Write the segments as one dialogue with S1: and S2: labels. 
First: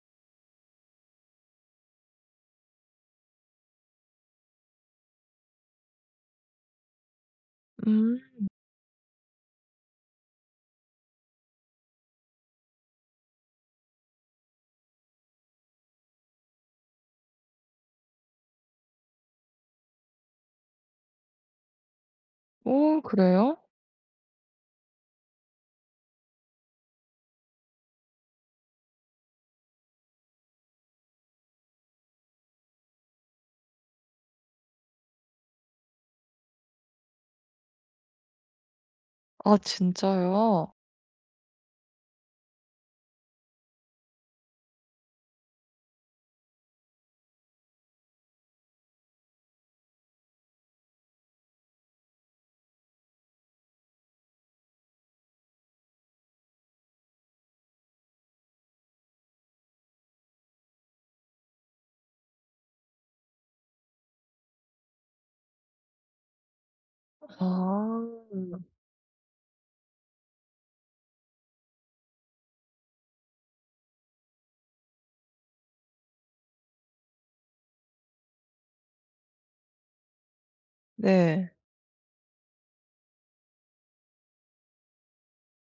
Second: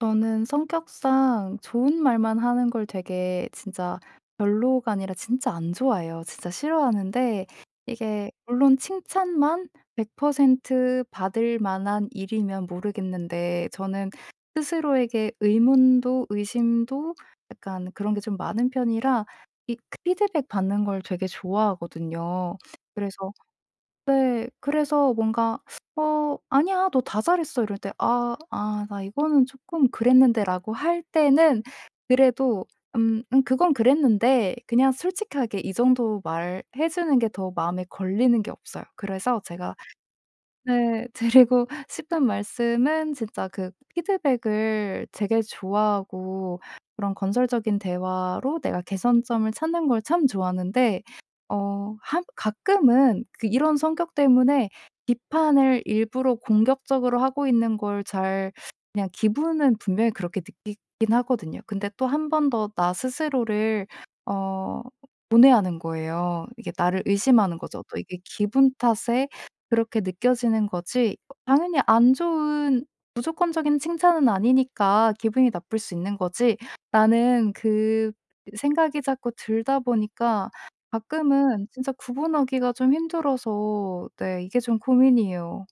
S1: 저는 성격상 좋은 말만 하는 걸 되게 진짜 별로가 아니라 진짜 안 좋아해요. 진짜 싫어하는데
S2: 음.
S1: 이게 물론 칭찬만 100% 받을 만한 일이면 모르겠는데 저는 스스로에게 의문도 의심도 약간 그런 게 좀 많은 편이라 이 피드백 받는 걸 되게 좋아하거든요.
S2: 어
S1: 그래서
S2: 그래요?
S1: 네 그래서 뭔가 "어 아니야. 너 다 잘했어." 이럴 때 "아 아 나 이거는 쪼끔 그랬는데."라고 할 때는 그래도 "음 음 그건 그랬는데." 그냥 솔직하게 이 정도 말해 주는 게 더 마음에 걸리는 게 없어요. 그래서
S2: 아
S1: 제가
S2: 진짜요?
S1: 네 드리고 싶은 말씀은 진짜 그 피드백을 되게 좋아하고 그런 건설적인 대화로 내가 개선점을 찾는 걸 참 좋아하는데 어 한 가끔은 그 이런 성격 때문에 비판을 일부러 공격적으로 하고 있는 걸 잘 그냥 기분은 분명히 그렇게 느끼긴 하거든요. 근데 또 1 번 더 나 스스로를 어 고뇌하는 거예요. 이게 나를
S2: 아
S1: 의심하는 거죠. 또 '이게
S2: 음.
S1: 기분 탓에 그렇게 느껴지는 거지. 당연히 안 좋은 무조건적인 칭찬은 아니니까 기분이 나쁠 수 있는 거지.'라는 그 생각이 자꾸 들다 보니까
S2: 네.
S1: 가끔은 진짜 구분하기가 좀 힘들어서 네 이게 좀 고민이에요.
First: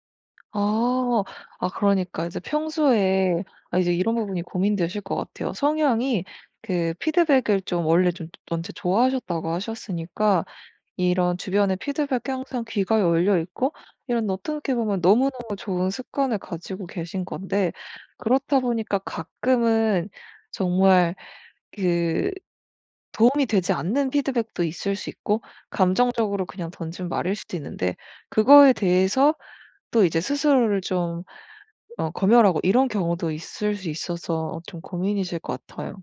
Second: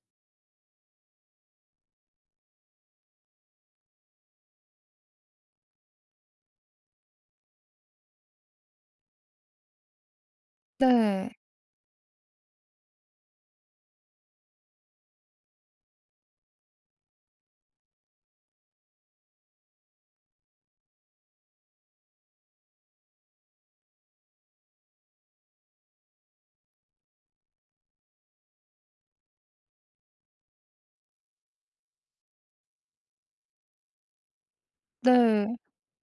S2: 어. 아 그러니까 이제 평소에 아 이제 이런 부분이 고민되실 것 같아요. 성향이 그 피드백을 좀 원래 좀 원체 좋아하셨다고 하셨으니까
S1: 네.
S2: 이런 주변에 피드백이 항상 귀가 열려있고 이런 어떻게 보면 너무너무 좋은 습관을 가지고 계신 건데 그렇다 보니까 가끔은 정말 그 도움이 되지 않는 피드백도 있을 수 있고 감정적으로 그냥 던진 말일 수도 있는데 그거에 대해서 또 이제 스스로를 좀 어 검열하고 이런 경우도 있을 수 있어서 좀 고민이실
S1: 네.
S2: 것 같아요.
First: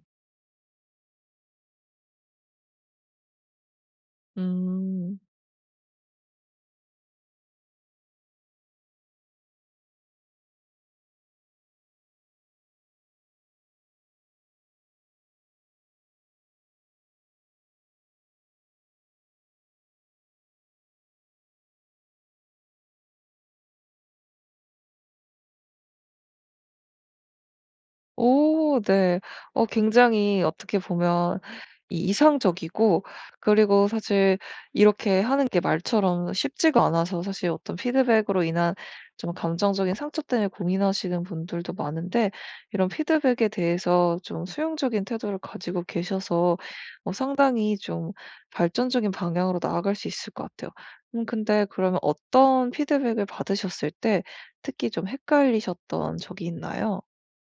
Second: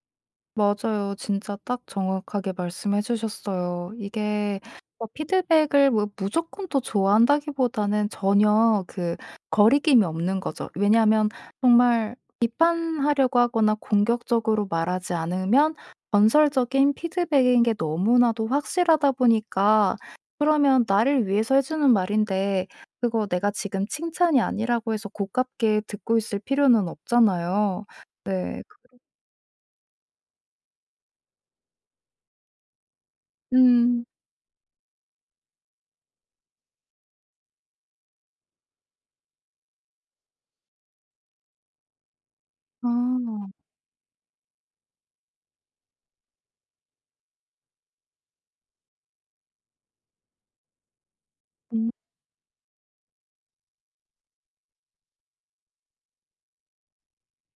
S1: 맞아요. 진짜 딱 정확하게 말씀해 주셨어요. 이게 어
S2: 음.
S1: 피드백을 뭐 무조건 또 좋아한다기보다는 전혀 그 거리낌이 없는 거죠. 왜냐하면 정말 비판하려고 하거나 공격적으로 말하지 않으면 건설적인 피드백인 게 너무나도 확실하다 보니까 그러면 나를 위해서 해 주는 말인데 그거 내가 지금 칭찬이 아니라고 해서 고깝게 듣고 있을 필요는 없잖아요. 네.
S2: 오
S1: 그래
S2: 네. 어 굉장히 어떻게 보면 이 이상적이고 그리고
S1: 음.
S2: 사실 이렇게 하는 게 말처럼 쉽지가 않아서 사실 어떤 피드백으로 인한 좀 감정적인 상처 때문에 고민하시는 분들도 많은데 이런 피드백에
S1: 아.
S2: 대해서 좀 수용적인 태도를 가지고 계셔서 어 상당히 좀 발전적인 방향으로 나아갈 수 있을 것 같아요. 음 근데
S1: 음.
S2: 그러면 어떤 피드백을 받으셨을 때 특히 좀 헷갈리셨던 적이 있나요?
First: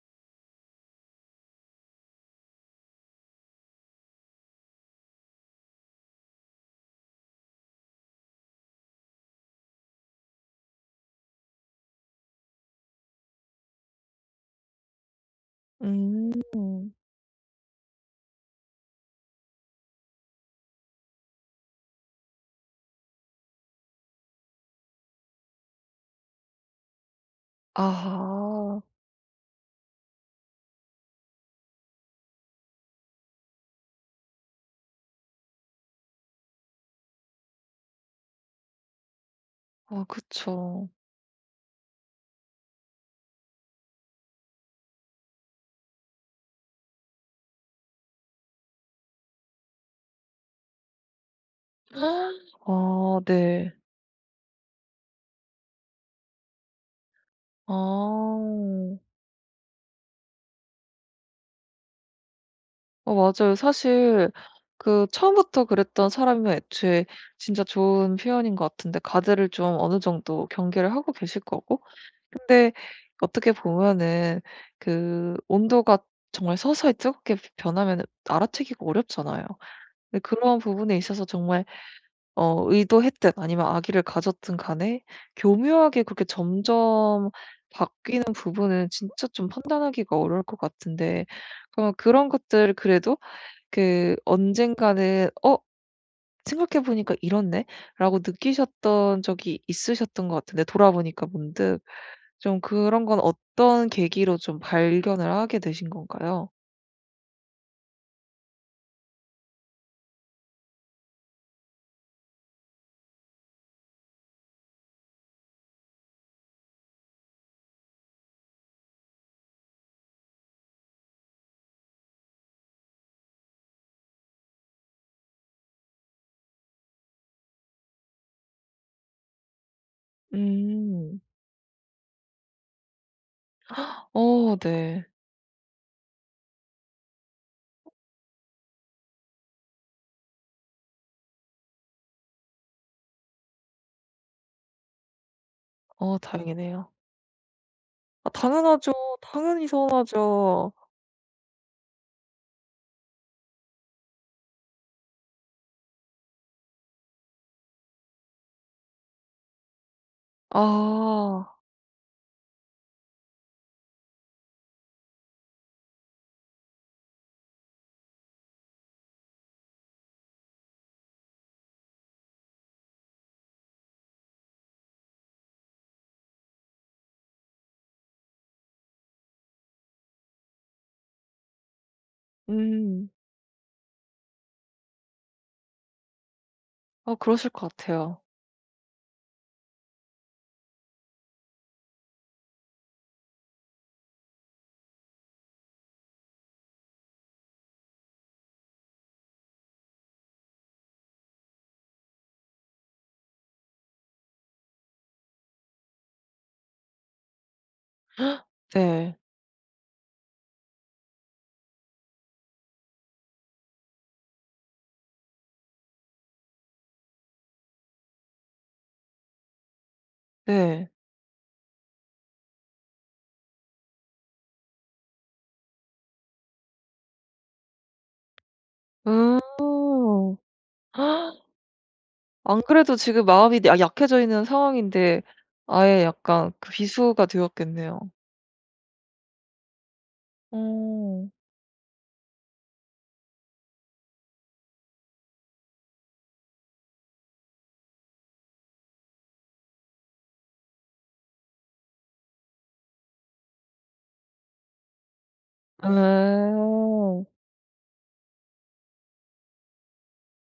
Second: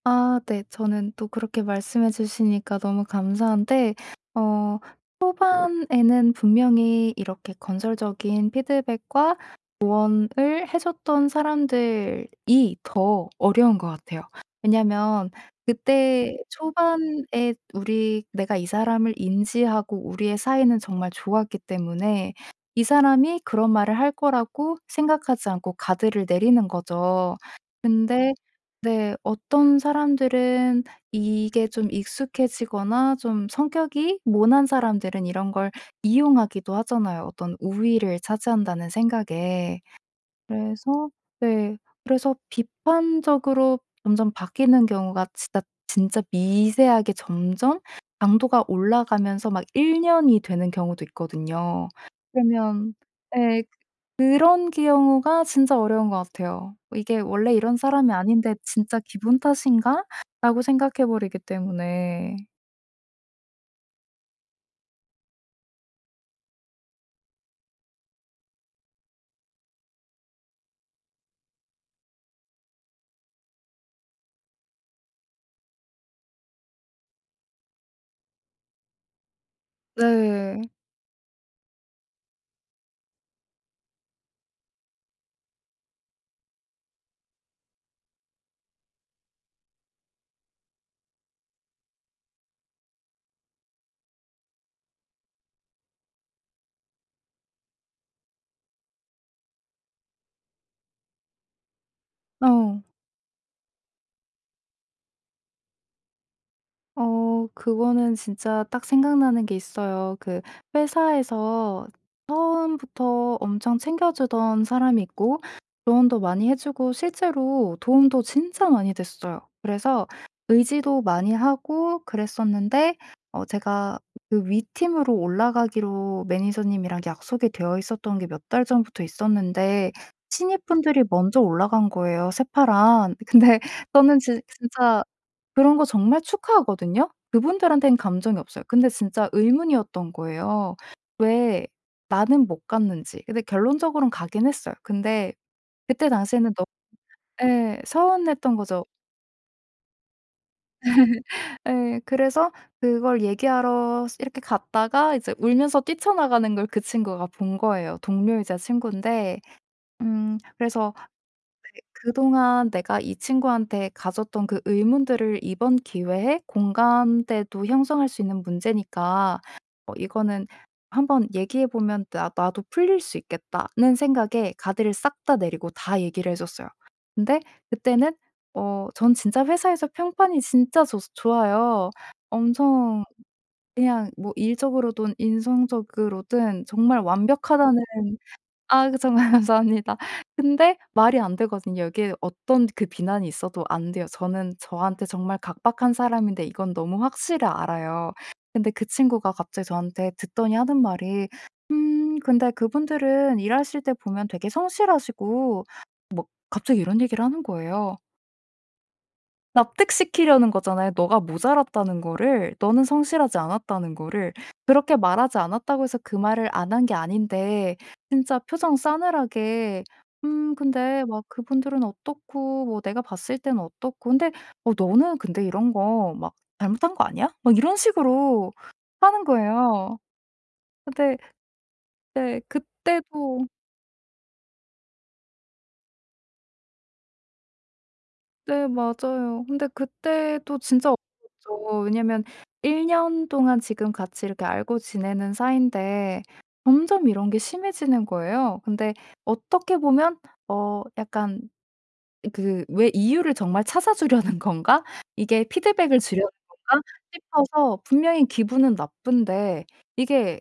S1: 아 네. 저는 또 그렇게 말씀해 주시니까 너무 감사한데 어 초반에는 분명히 이렇게 건설적인 피드백과 조언을 해 줬던 사람들이 더 어려운 것 같아요. 왜냐하면 그때
S2: 음.
S1: 초반에 우리 내가 이 사람을 인지하고 우리의 사이는 정말 좋았기 때문에 이 사람이 그런 말을 할 거라고 생각하지 않고 가드를 내리는 거죠. 근데
S2: 아하.
S1: 네. 어떤 사람들은 이게 좀 익숙해지거나 좀 성격이 모난 사람들은 이런 걸 이용하기도 하잖아요, 어떤 '우위를 차지한다.'는 생각에.
S2: 아 그쵸.
S1: 그래서 네. 그래서 비판적으로 점점 바뀌는 경우가 진짜 진짜 미세하게 점점 강도가 올라가면서 막 1 년이 되는 경우도 있거든요. 그러면
S2: 아
S1: 예.
S2: 네.
S1: 그런 경우가 진짜 어려운 것 같아요. 이게 '원래 이런 사람이 아닌데
S2: 아.
S1: 진짜 기분 탓인가?'라고 생각해 버리기 때문에.
S2: 어 맞아요. 사실 그 처음부터 그랬던 사람이면 애초에 진짜 좋은 표현인 것 같은데 가드를 좀 어느 정도 경계를 하고 계실 거고 근데 어떻게 보면은 그 온도가 정말 서서히 뜨겁게 변하면은 알아채기가 어렵잖아요. 근데 그런
S1: 네.
S2: 부분에 있어서 정말 어 의도했든 아니면 악의를 가졌든 간에 교묘하게 그렇게 점점 바뀌는 부분은 진짜 좀 판단하기가 어려울 것 같은데 그럼 그런 것들 그래도 그 언젠가는 '어 생각해 보니까 이렇네.'라고 느끼셨던 적이 있으셨던 것 같은데 돌아보니까 문득 좀
S1: 어.
S2: 그런 건 어떤 계기로 좀 발견을 하게 되신 건가요?
S1: 어 그거는 진짜 딱 생각나는 게 있어요. 그 회사에서 처음부터 엄청 챙겨주던 사람이 있고 조언도 많이 해 주고 실제로 도움도 진짜 많이 됐어요. 그래서 의지도 많이 하고 그랬었는데 어 제가 그 위 팀으로 올라가기로 매니저님이랑 약속이 되어 있었던 게 몇 달 전부터 있었는데 신입분들이
S2: 음.
S1: 먼저 올라간 거예요 새파란. 근데 저는 진
S2: 어
S1: 진짜
S2: 네.
S1: 그런 거 정말 축하하거든요. 그분들한테는 감정이 없어요. 근데 진짜 의문이었던 거예요. '왜 나는 못 갔는지.' 근데 결론적으론 가기는 했어요. 근데 그때
S2: 어
S1: 당시에는 너무
S2: 다행이네요.
S1: 예
S2: 아
S1: 서운했던 거죠.
S2: 당연하죠. 당연히 서운하죠.
S1: 예 그래서 그걸 얘기하러 스 이렇게 갔다가 이제 울면서 뛰쳐나가는 걸 그 친구가 본 거예요 동료이자 친구인데. 음 그래서
S2: 아.
S1: '그 그동안 내가 이 친구한테 가졌던 그 의문들을 이번 기회에 공감대도 형성할 수 있는 문제니까 뭐 이거는 한번 얘기해 보면 나 나도 풀릴 수 있겠다.'는 생각에 가드를 싹 다 내리고 다 얘기를 해 줬어요. 근데 그때는 어 전 진짜 회사에서 평판이 진짜 좋 좋아요. 엄청
S2: 음.
S1: 그냥 뭐 일적으로든 인성적으로든 정말
S2: 어 그러실 것
S1: 완벽하다는
S2: 같아요.
S1: 아 정말 감사합니다. 근데 말이 안 되거든요. 여기에 어떤 그 비난이 있어도 안 돼요. 저는 저한테 정말 각박한 사람인데 이건 너무 확실히 알아요. 근데 그 친구가 갑자기 저한테 듣더니 하는 말이 "음 근데 그분들은 일하실 때 보면 되게 성실하시고" 뭐 갑자기 이런 얘기를 하는 거예요.
S2: 네.
S1: 납득시키려는 거잖아요 '너가 모자랐다는 거를 너는 성실하지 않았다.'는 거를. 그렇게 말하지 않았다고 해서 그 말을 안 한 게 아닌데 진짜 표정 싸늘하게 "음
S2: 네.
S1: 근데 막 그분들은 어떻고 뭐 내가 봤을 때는 어떻고 근데 어 너는 근데 이런 거 막 잘못한 거 아니야?" 막 이런 식으로 하는
S2: 음.
S1: 거예요. 어 네. 네
S2: 안 그래도 지금
S1: 그때도
S2: 마음이 내가 약해져 있는 상황인데 아예 약간 그 비수가 되었겠네요.
S1: 네 맞아요. 근데 그때도 진짜
S2: 어.
S1: 억울했죠. 왜냐하면 1 년 동안 지금 같이 이렇게 알고 지내는 사인데 점점 이런 게 심해지는 거예요. 근데 어떻게 보면 어 약간 그 왜 '이유를 정말 찾아 주려는 건가? 이게 피드백을 주려는 건가?'
S2: 어.
S1: 싶어서 분명히 기분은 나쁜데 이게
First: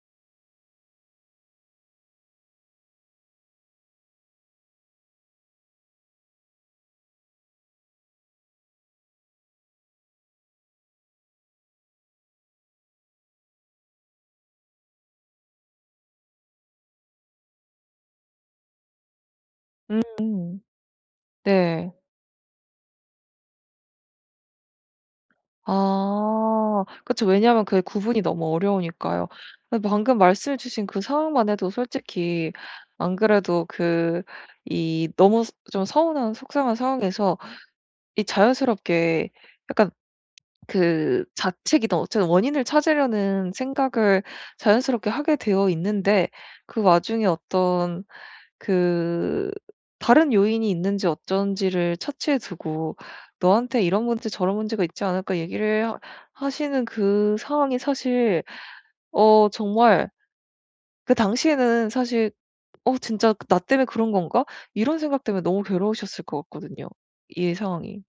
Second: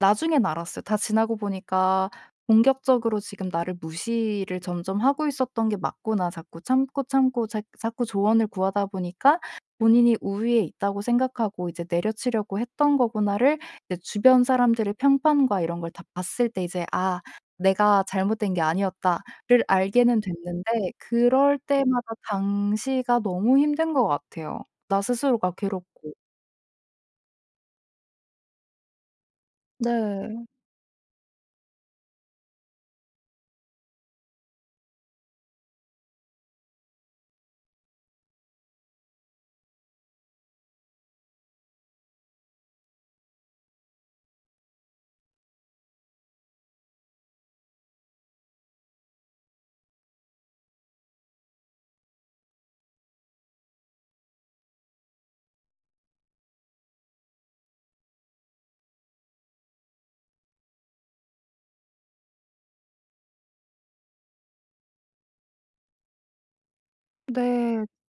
S1: 나중엔 알았어요. 다 지나고 보니까 '공격적으로 지금 나를 무시를 점점 하고 있었던 게 맞구나. 자꾸 참고 참고 자 자꾸 조언을 구하다 보니까 본인이 우위에 있다고 생각하고 이제 내려치려고 했던 거구나.'를 이제 주변 사람들의 평판과 이런 걸 다 봤을 때 이제 '아 내가 잘못된 게 아니었다.'를 알게는
S2: 음
S1: 됐는데 그럴
S2: 네.
S1: 때마다 당시가 너무 힘든 것 같아요 나 스스로가 괴롭고.
S2: 아 그쵸. 왜냐하면 그게 구분이 너무 어려우니까요. 그 방금
S1: 네.
S2: 말씀해 주신 그 상황만 해도 솔직히 안 그래도 그 이 너무 스 좀 서운한 속상한 상황에서 이 자연스럽게 약간 그 자책이든 어쨌든 원인을 찾으려는 생각을 자연스럽게 하게 되어 있는데 그 와중에 어떤 그 다른 요인이 있는지 어쩐지를 차치해 두고 "너한테 이런 문제 저런 문제가 있지 않을까?" 얘기를 하시는 그 상황이 사실 어 정말 그 당시에는 사실 '어 진짜 그 나 때문에 그런 건가?' 이런 생각 때문에 너무 괴로우셨을 것 같거든요 이
S1: 네.
S2: 상황이.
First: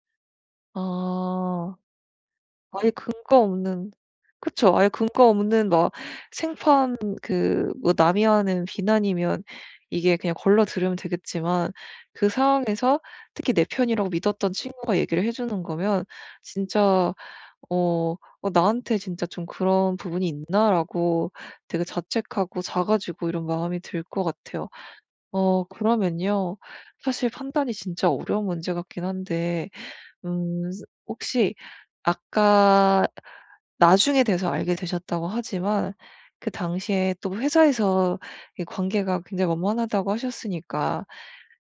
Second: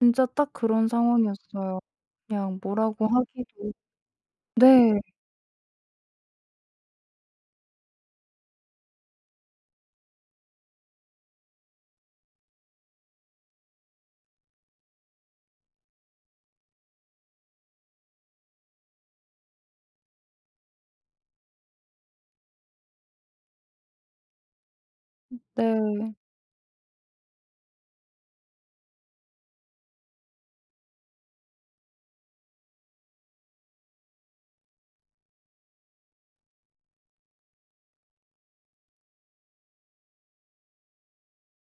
S1: 진짜 딱 그런
S2: 아.
S1: 상황이었어요. 그냥
S2: 아예
S1: 뭐라고
S2: 근거
S1: 하기도
S2: 없는 그쵸 아예
S1: 네.
S2: 근거 없는 막 생판 그 뭐 남이 하는 비난이면 이게 그냥 걸러 들으면 되겠지만 그 상황에서 특히 내 편이라고 믿었던 친구가 얘기를 해 주는 거면 진짜 어 '어 나한테 진짜 좀 그런 부분이 있나?'라고 되게 자책하고 작아지고 이런 마음이 들 것 같아요.
S1: 음
S2: 어
S1: 네.
S2: 그러면요. 사실 판단이 진짜 어려운 문제 같긴 한데 음 혹시 아까 나중에 돼서 알게 되셨다고 하지만 그 당시에 또 회사에서 이 관계가 굉장히 원만하다고 하셨으니까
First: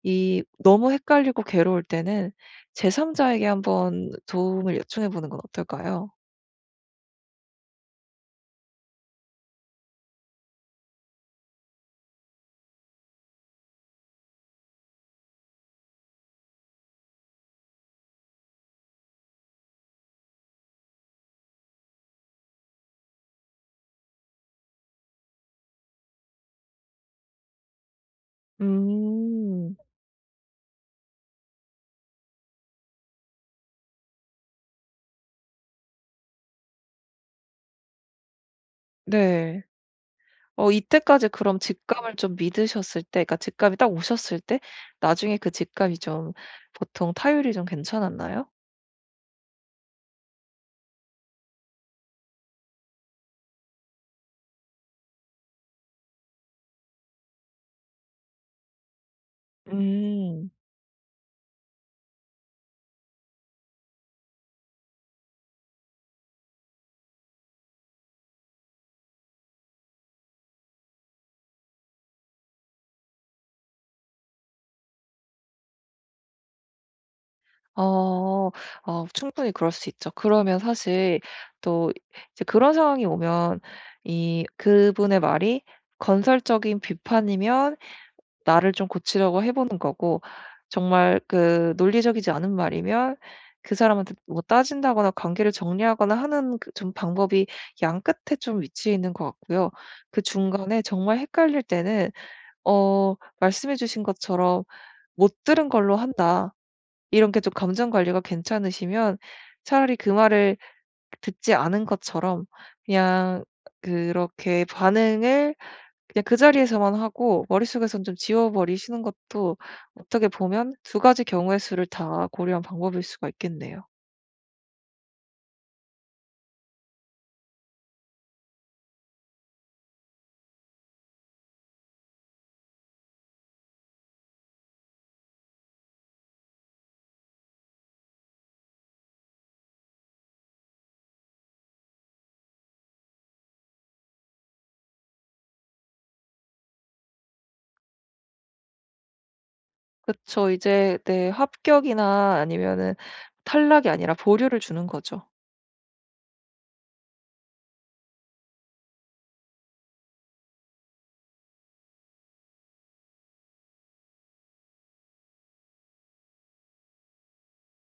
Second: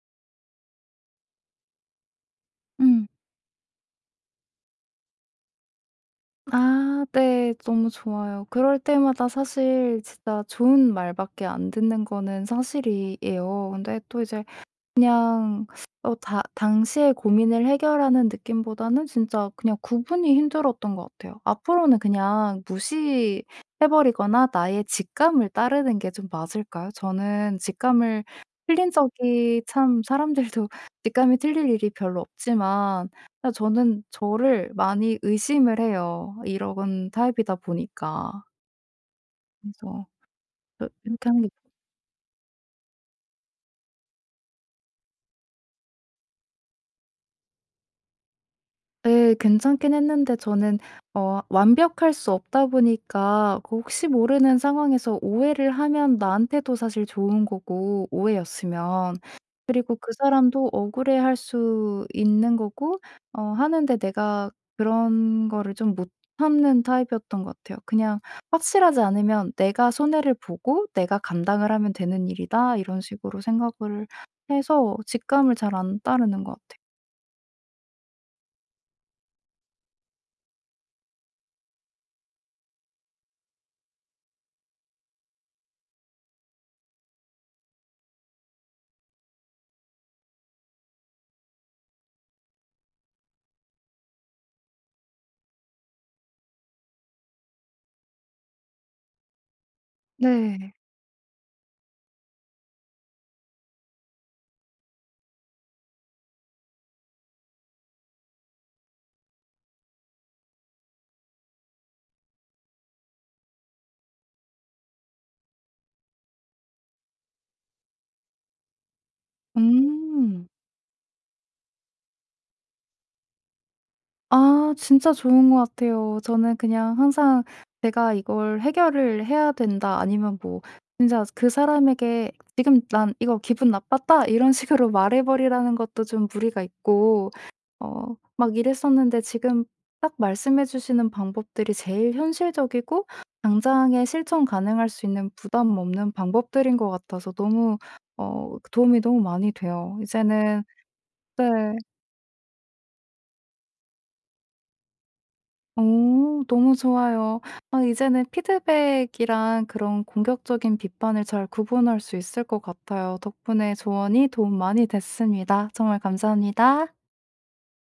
S2: 이 너무 헷갈리고 괴로울 때는
S1: 음.
S2: 제삼자에게 한번 도움을 요청해 보는 건 어떨까요?
S1: 아 네. 너무 좋아요. 그럴 때마다 사실 진짜 좋은 말밖에 안 듣는 거는 사실이에요. 근데 또 이제 그냥 어 당 당시에 고민을 해결하는 느낌보다는 진짜 그냥 구분이 힘들었던 것 같아요. 앞으로는 그냥 무시해 버리거나 나의 직감을 따르는 게 좀 맞을까요? 저는 직감을 틀린 적이
S2: 음.
S1: 참 사람들도 직감이 틀릴 일이 별로 없지만 그냥 저는 저를 많이 의심을 해요 이러건 타입이다 보니까.
S2: 네.
S1: 그래서
S2: 어
S1: 저 이렇게
S2: 이때까지
S1: 하는 게
S2: 그럼 직감을 좀 믿으셨을 때 그러니까 직감이 딱 오셨을 때 나중에 그 직감이 좀 보통 타율이 좀 괜찮았나요?
S1: 예. 괜찮긴 했는데 저는 어 완벽할 수 없다 보니까 그 혹시 모르는 상황에서 오해를 하면 나한테도 사실 좋은 거고 오해였으면. 그리고 그
S2: 음.
S1: 사람도 억울해할 수 있는 거고 어 하는데 내가 그런 거를 좀 못 참는 타입이었던 것 같아요. 그냥 '확실하지 않으면 내가 손해를 보고 내가 감당을 하면 되는 일이다.' 이런 식으로 생각을 해서 직감을 잘 안 따르는 것 같아
S2: 어. 어 충분히 그럴 수 있죠. 그러면 사실 또 이제 그런 상황이 오면 이 그분의 말이 건설적인 비판이면 나를 좀 고치려고 해 보는 거고 정말 그 논리적이지 않은 말이면 그 사람한테 뭐 따진다거나 관계를 정리하거나 하는 그 좀 방법이 양 끝에 좀 위치해 있는 것 같고요. 그
S1: 네.
S2: 중간에 정말 헷갈릴 때는 어 말씀해 주신 것처럼 "못 들은 걸로 한다." 이런 게 좀 감정관리가 괜찮으시면 차라리 그 말을 듣지 않은 것처럼 그냥 그렇게 반응을 그냥 그 자리에서만 하고 머릿속에서는 좀 지워 버리시는 것도 어떻게
S1: 음.
S2: 보면 2 가지 경우의 수를 다 고려한 방법일 수가 있겠네요.
S1: 아 진짜 좋은 거 같아요. 저는 그냥 항상 제가 "이걸 해결을 해야 된다." 아니면 뭐 진짜 그 사람에게 "지금 난 이거 기분 나빴다." 이런 식으로 말해 버리라는 것도 좀 무리가 있고 어 막 이랬었는데 지금 딱 말씀해 주시는 방법들이 제일 현실적이고 당장에 실천 가능할 수 있는 부담 없는 방법들인 것 같아서 너무 어 그 도움이 너무 많이 돼요.
S2: 그쵸.
S1: 이제는
S2: 이제 네
S1: 네.
S2: 합격이나 아니면은 탈락이 아니라 보류를 주는 거죠.
S1: 어 너무 좋아요. 아 이제는 피드백이랑 그런 공격적인 비판을 잘 구분할 수 있을 것 같아요. 덕분에 조언이 도움 많이 됐습니다. 정말 감사합니다.